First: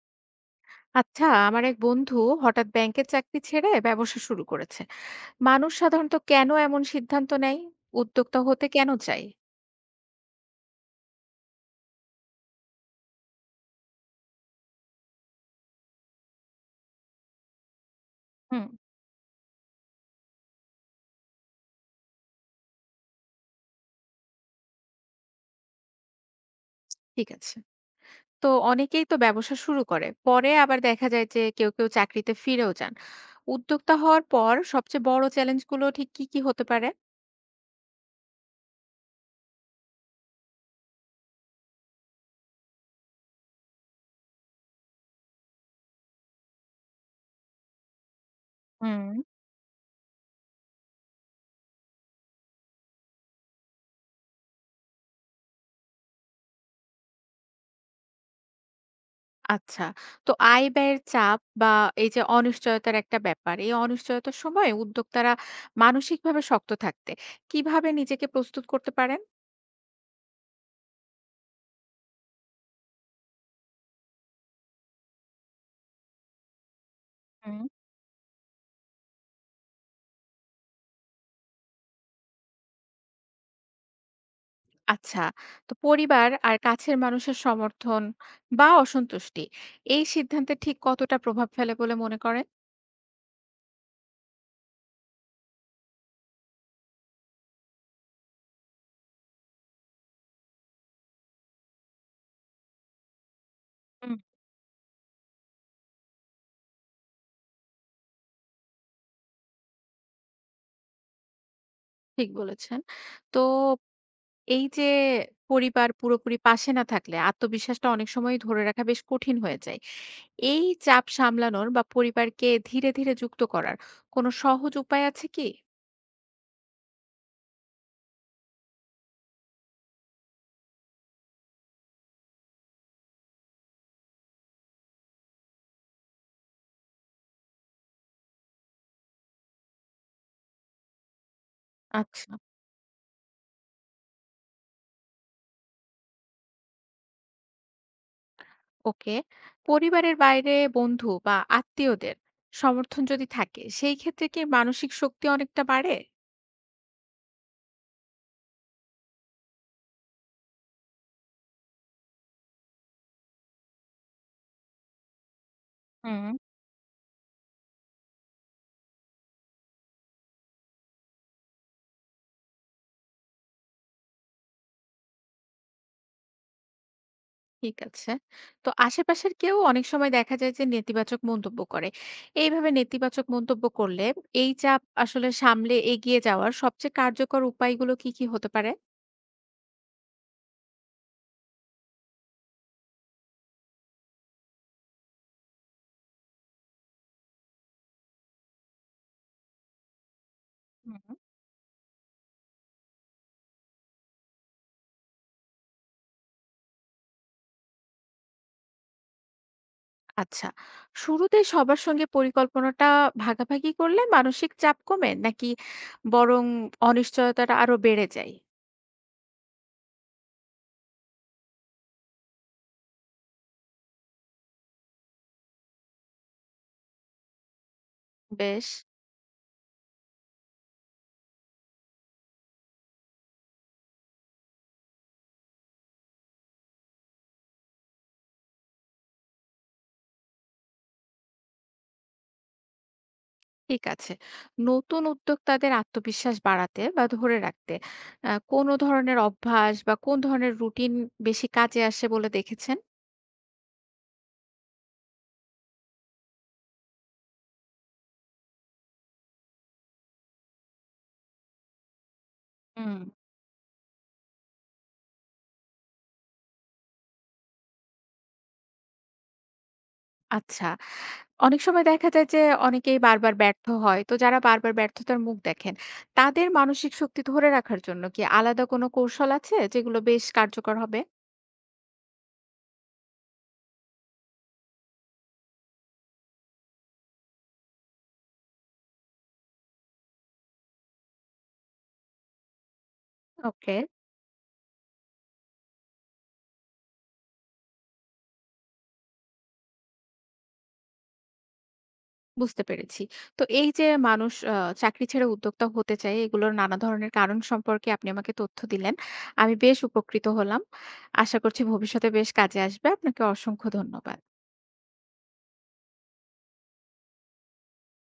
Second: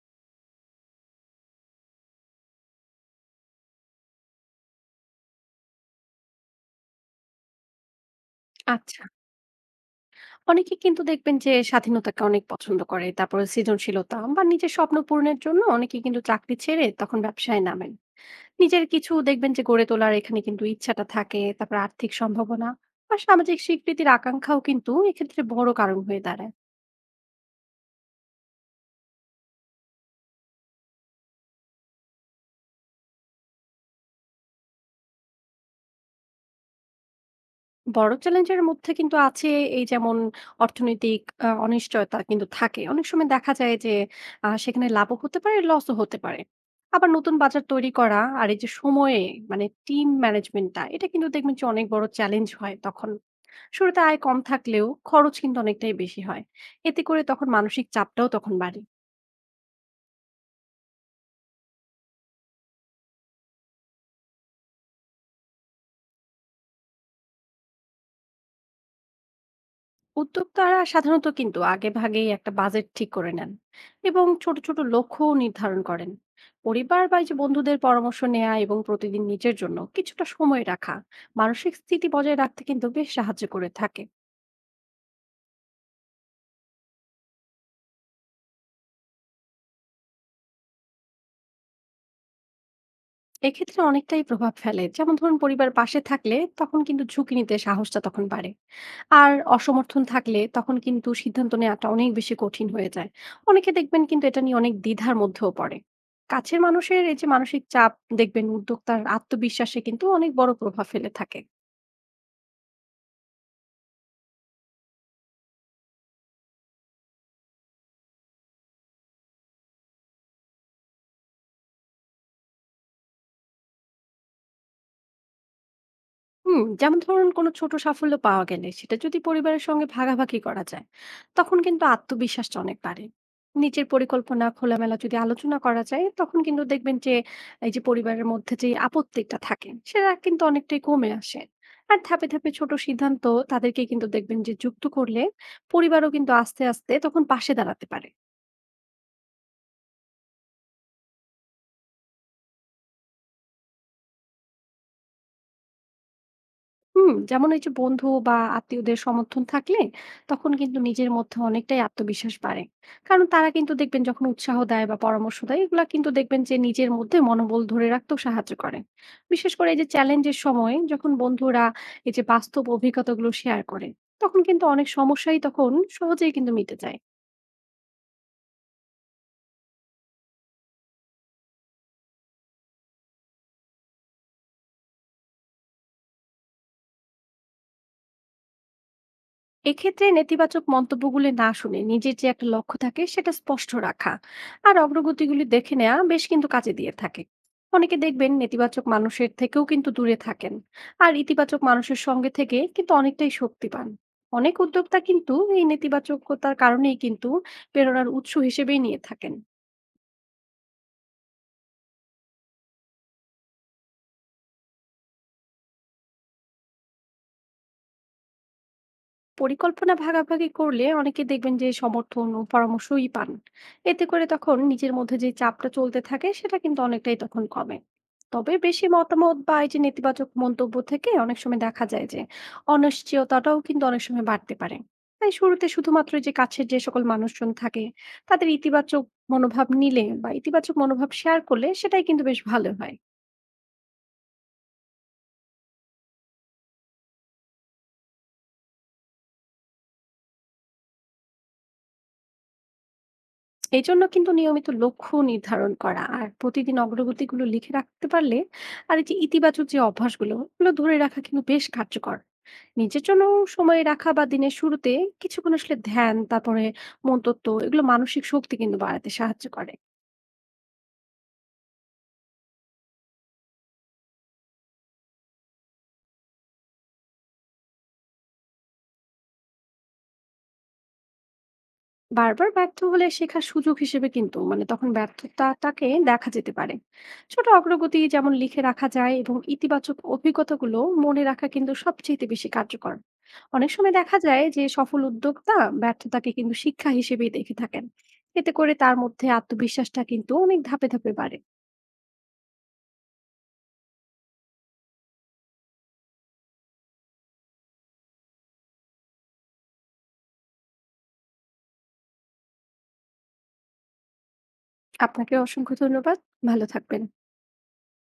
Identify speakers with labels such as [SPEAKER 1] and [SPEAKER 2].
[SPEAKER 1] আচ্ছা আমার এক বন্ধু হঠাৎ ব্যাংকের চাকরি ছেড়ে ব্যবসা শুরু করেছে। মানুষ সাধারণত কেন এমন সিদ্ধান্ত নেয়? উদ্যোক্তা হতে কেন
[SPEAKER 2] আচ্ছা।
[SPEAKER 1] চাই?
[SPEAKER 2] অনেকে কিন্তু দেখবেন যে স্বাধীনতাকে অনেক পছন্দ করে। তারপরে সৃজনশীলতা বা নিজের স্বপ্ন পূরণের জন্য অনেকে কিন্তু চাকরি ছেড়ে তখন ব্যবসায় নামেন।
[SPEAKER 1] হুম।
[SPEAKER 2] নিজের কিছু দেখবেন যে গড়ে তোলার এখানে কিন্তু ইচ্ছাটা থাকে। তারপরে আর্থিক সম্ভাবনা বা সামাজিক স্বীকৃতির আকাঙ্ক্ষাও কিন্তু এক্ষেত্রে বড় কারণ হয়ে দাঁড়ায়।
[SPEAKER 1] ঠিক আছে। তো অনেকেই তো ব্যবসা শুরু করে পরে আবার দেখা যায় যে কেউ কেউ চাকরিতে ফিরেও যান। উদ্যোক্তা হওয়ার পর সবচেয়ে বড় চ্যালেঞ্জগুলো ঠিক কি কি হতে পারে?
[SPEAKER 2] বড় চ্যালেঞ্জের মধ্যে কিন্তু আছে, এই যেমন অর্থনৈতিক অনিশ্চয়তা কিন্তু থাকে। অনেক সময় দেখা যায় যে সেখানে লাভও হতে পারে, লসও হতে পারে। আবার নতুন বাজার তৈরি করা আর এই যে
[SPEAKER 1] হুম।
[SPEAKER 2] সময়ে মানে টিম ম্যানেজমেন্টটা, এটা কিন্তু দেখবেন যে অনেক বড় চ্যালেঞ্জ হয় তখন। শুরুতে আয় কম থাকলেও খরচ কিন্তু অনেকটাই বেশি হয়। এতে করে তখন মানসিক চাপটাও তখন বাড়ে।
[SPEAKER 1] আচ্ছা। তো আয় ব্যয়ের চাপ বা এই যে অনিশ্চয়তার একটা ব্যাপার, এই অনিশ্চয়তার সময় উদ্যোক্তারা মানসিকভাবে শক্ত থাকতে কিভাবে নিজেকে প্রস্তুত করতে পারেন?
[SPEAKER 2] উদ্যোক্তারা সাধারণত কিন্তু আগেভাগেই একটা বাজেট ঠিক করে নেন এবং ছোট ছোট লক্ষ্যও নির্ধারণ করেন। পরিবার বা এই যে বন্ধুদের পরামর্শ নেওয়া এবং প্রতিদিন নিজের জন্য কিছুটা সময় রাখা মানসিক স্থিতি বজায় রাখতে কিন্তু বেশ সাহায্য করে থাকে।
[SPEAKER 1] আচ্ছা, তো পরিবার আর কাছের মানুষের সমর্থন বা অসন্তুষ্টি এই সিদ্ধান্তে ঠিক কতটা প্রভাব ফেলে বলে মনে করেন?
[SPEAKER 2] এক্ষেত্রে অনেকটাই প্রভাব ফেলে, যেমন ধরুন পরিবার পাশে থাকলে তখন কিন্তু ঝুঁকি নিতে সাহসটা তখন বাড়ে। আর অসমর্থন থাকলে তখন কিন্তু সিদ্ধান্ত নেওয়াটা অনেক বেশি কঠিন হয়ে যায়। অনেকে দেখবেন
[SPEAKER 1] হুম।
[SPEAKER 2] কিন্তু এটা নিয়ে অনেক দ্বিধার মধ্যেও পড়ে। কাছের মানুষের এই যে মানসিক চাপ, দেখবেন উদ্যোক্তার আত্মবিশ্বাসে কিন্তু অনেক বড় প্রভাব ফেলে থাকে।
[SPEAKER 1] ঠিক বলেছেন। তো এই যে পরিবার পুরোপুরি পাশে না থাকলে আত্মবিশ্বাসটা অনেক সময় ধরে রাখা বেশ কঠিন হয়ে যায়। এই চাপ সামলানোর বা পরিবারকে ধীরে, ধীরে যুক্ত করার কোনো সহজ উপায় আছে কি?
[SPEAKER 2] হুম, যেমন ধরুন কোনো ছোট সাফল্য পাওয়া গেলে সেটা যদি পরিবারের সঙ্গে ভাগাভাগি করা যায়, তখন কিন্তু আত্মবিশ্বাসটা অনেক বাড়ে। নিজের পরিকল্পনা খোলামেলা যদি আলোচনা করা যায় তখন কিন্তু দেখবেন যে এই যে পরিবারের মধ্যে যে আপত্তিটা থাকে সেটা কিন্তু অনেকটাই কমে আসে। আর
[SPEAKER 1] আচ্ছা।
[SPEAKER 2] ধাপে ধাপে ছোট সিদ্ধান্ত তাদেরকে কিন্তু দেখবেন যে যুক্ত করলে পরিবারও কিন্তু আস্তে আস্তে তখন পাশে দাঁড়াতে পারে।
[SPEAKER 1] ওকে। পরিবারের বাইরে বন্ধু বা আত্মীয়দের সমর্থন যদি থাকে সেই ক্ষেত্রে কি মানসিক শক্তি অনেকটা বাড়ে?
[SPEAKER 2] হুম, যেমন এই যে বন্ধু বা আত্মীয়দের সমর্থন থাকলে তখন কিন্তু নিজের মধ্যে অনেকটাই আত্মবিশ্বাস বাড়ে। কারণ তারা কিন্তু দেখবেন যখন উৎসাহ দেয় বা পরামর্শ দেয়, এগুলা কিন্তু
[SPEAKER 1] হুম।
[SPEAKER 2] দেখবেন যে নিজের মধ্যে মনোবল ধরে রাখতেও সাহায্য করে। বিশেষ করে এই যে চ্যালেঞ্জের সময় যখন বন্ধুরা এই যে বাস্তব অভিজ্ঞতাগুলো শেয়ার করে, তখন কিন্তু অনেক সমস্যাই তখন সহজেই কিন্তু মিটে যায়।
[SPEAKER 1] ঠিক আছে। তো আশেপাশের কেউ অনেক সময় দেখা যায় যে নেতিবাচক মন্তব্য করে। এইভাবে নেতিবাচক মন্তব্য করলে এই চাপ আসলে সামলে এগিয়ে যাওয়ার সবচেয়ে কার্যকর উপায়গুলো কি, কি হতে পারে?
[SPEAKER 2] এক্ষেত্রে নেতিবাচক মন্তব্যগুলি না শুনে নিজের যে একটা লক্ষ্য থাকে সেটা স্পষ্ট রাখা আর অগ্রগতিগুলি দেখে নেওয়া বেশ কিন্তু কাজে দিয়ে থাকে। অনেকে দেখবেন নেতিবাচক মানুষের থেকেও কিন্তু দূরে থাকেন। আর
[SPEAKER 1] হুম।
[SPEAKER 2] ইতিবাচক মানুষের সঙ্গে থেকে কিন্তু অনেকটাই শক্তি পান। অনেক উদ্যোক্তা কিন্তু এই নেতিবাচকতার কারণেই কিন্তু প্রেরণার উৎস হিসেবেই নিয়ে থাকেন।
[SPEAKER 1] আচ্ছা। শুরুতে সবার সঙ্গে পরিকল্পনাটা ভাগাভাগি করলে মানসিক চাপ কমে নাকি বরং অনিশ্চয়তাটা আরো বেড়ে যায়?
[SPEAKER 2] পরিকল্পনা ভাগাভাগি করলে অনেকে দেখবেন যে সমর্থন ও পরামর্শই পান। এতে করে তখন নিজের মধ্যে যে চাপটা চলতে থাকে সেটা কিন্তু অনেকটাই তখন কমে। তবে
[SPEAKER 1] বেশ।
[SPEAKER 2] বেশি মতামত বা এই যে নেতিবাচক মন্তব্য থেকে অনেক সময় দেখা যায় যে অনিশ্চয়তাটাও কিন্তু অনেক সময় বাড়তে পারে। তাই শুরুতে শুধুমাত্র যে কাছের যে সকল মানুষজন থাকে তাদের ইতিবাচক মনোভাব নিলে বা ইতিবাচক মনোভাব শেয়ার করলে সেটাই কিন্তু বেশ ভালো হয়।
[SPEAKER 1] ঠিক আছে। নতুন উদ্যোক্তাদের আত্মবিশ্বাস বাড়াতে বা ধরে রাখতে কোন ধরনের অভ্যাস বা কোন ধরনের রুটিন বেশি কাজে আসে বলে দেখেছেন?
[SPEAKER 2] এই জন্য কিন্তু নিয়মিত লক্ষ্য নির্ধারণ করা আর প্রতিদিন অগ্রগতিগুলো লিখে রাখতে পারলে আর এই যে ইতিবাচক যে অভ্যাসগুলো ওগুলো ধরে রাখা কিন্তু বেশ কার্যকর।
[SPEAKER 1] হুম।
[SPEAKER 2] নিজের জন্য সময় রাখা বা দিনের শুরুতে কিছুক্ষণ আসলে ধ্যান, তারপরে মনতত্ত্ব, এগুলো মানসিক শক্তি কিন্তু বাড়াতে সাহায্য করে।
[SPEAKER 1] আচ্ছা। অনেক সময় দেখা যায় যে অনেকেই বারবার ব্যর্থ হয়। তো যারা বারবার ব্যর্থতার মুখ দেখেন, তাদের মানসিক শক্তি ধরে রাখার জন্য কি আলাদা কোনো কৌশল আছে যেগুলো বেশ কার্যকর হবে?
[SPEAKER 2] বারবার ব্যর্থ হলে শেখার সুযোগ হিসেবে কিন্তু মানে তখন ব্যর্থতাটাকে দেখা যেতে পারে। ছোট অগ্রগতি যেমন লিখে রাখা যায় এবং ইতিবাচক অভিজ্ঞতাগুলো মনে রাখা কিন্তু সবচেয়ে বেশি কার্যকর। অনেক
[SPEAKER 1] ওকে।
[SPEAKER 2] সময় দেখা যায় যে সফল উদ্যোক্তা ব্যর্থতাকে কিন্তু শিক্ষা হিসেবেই দেখে থাকেন। এতে করে তার মধ্যে আত্মবিশ্বাসটা কিন্তু অনেক ধাপে ধাপে বাড়ে।
[SPEAKER 1] বুঝতে পেরেছি। তো এই যে মানুষ চাকরি ছেড়ে উদ্যোক্তা হতে চায়, এগুলোর নানা ধরনের কারণ সম্পর্কে আপনি আমাকে তথ্য দিলেন। আমি বেশ উপকৃত হলাম। আশা করছি ভবিষ্যতে বেশ কাজে আসবে। আপনাকে অসংখ্য ধন্যবাদ।
[SPEAKER 2] আপনাকে অসংখ্য ধন্যবাদ। ভালো থাকবেন।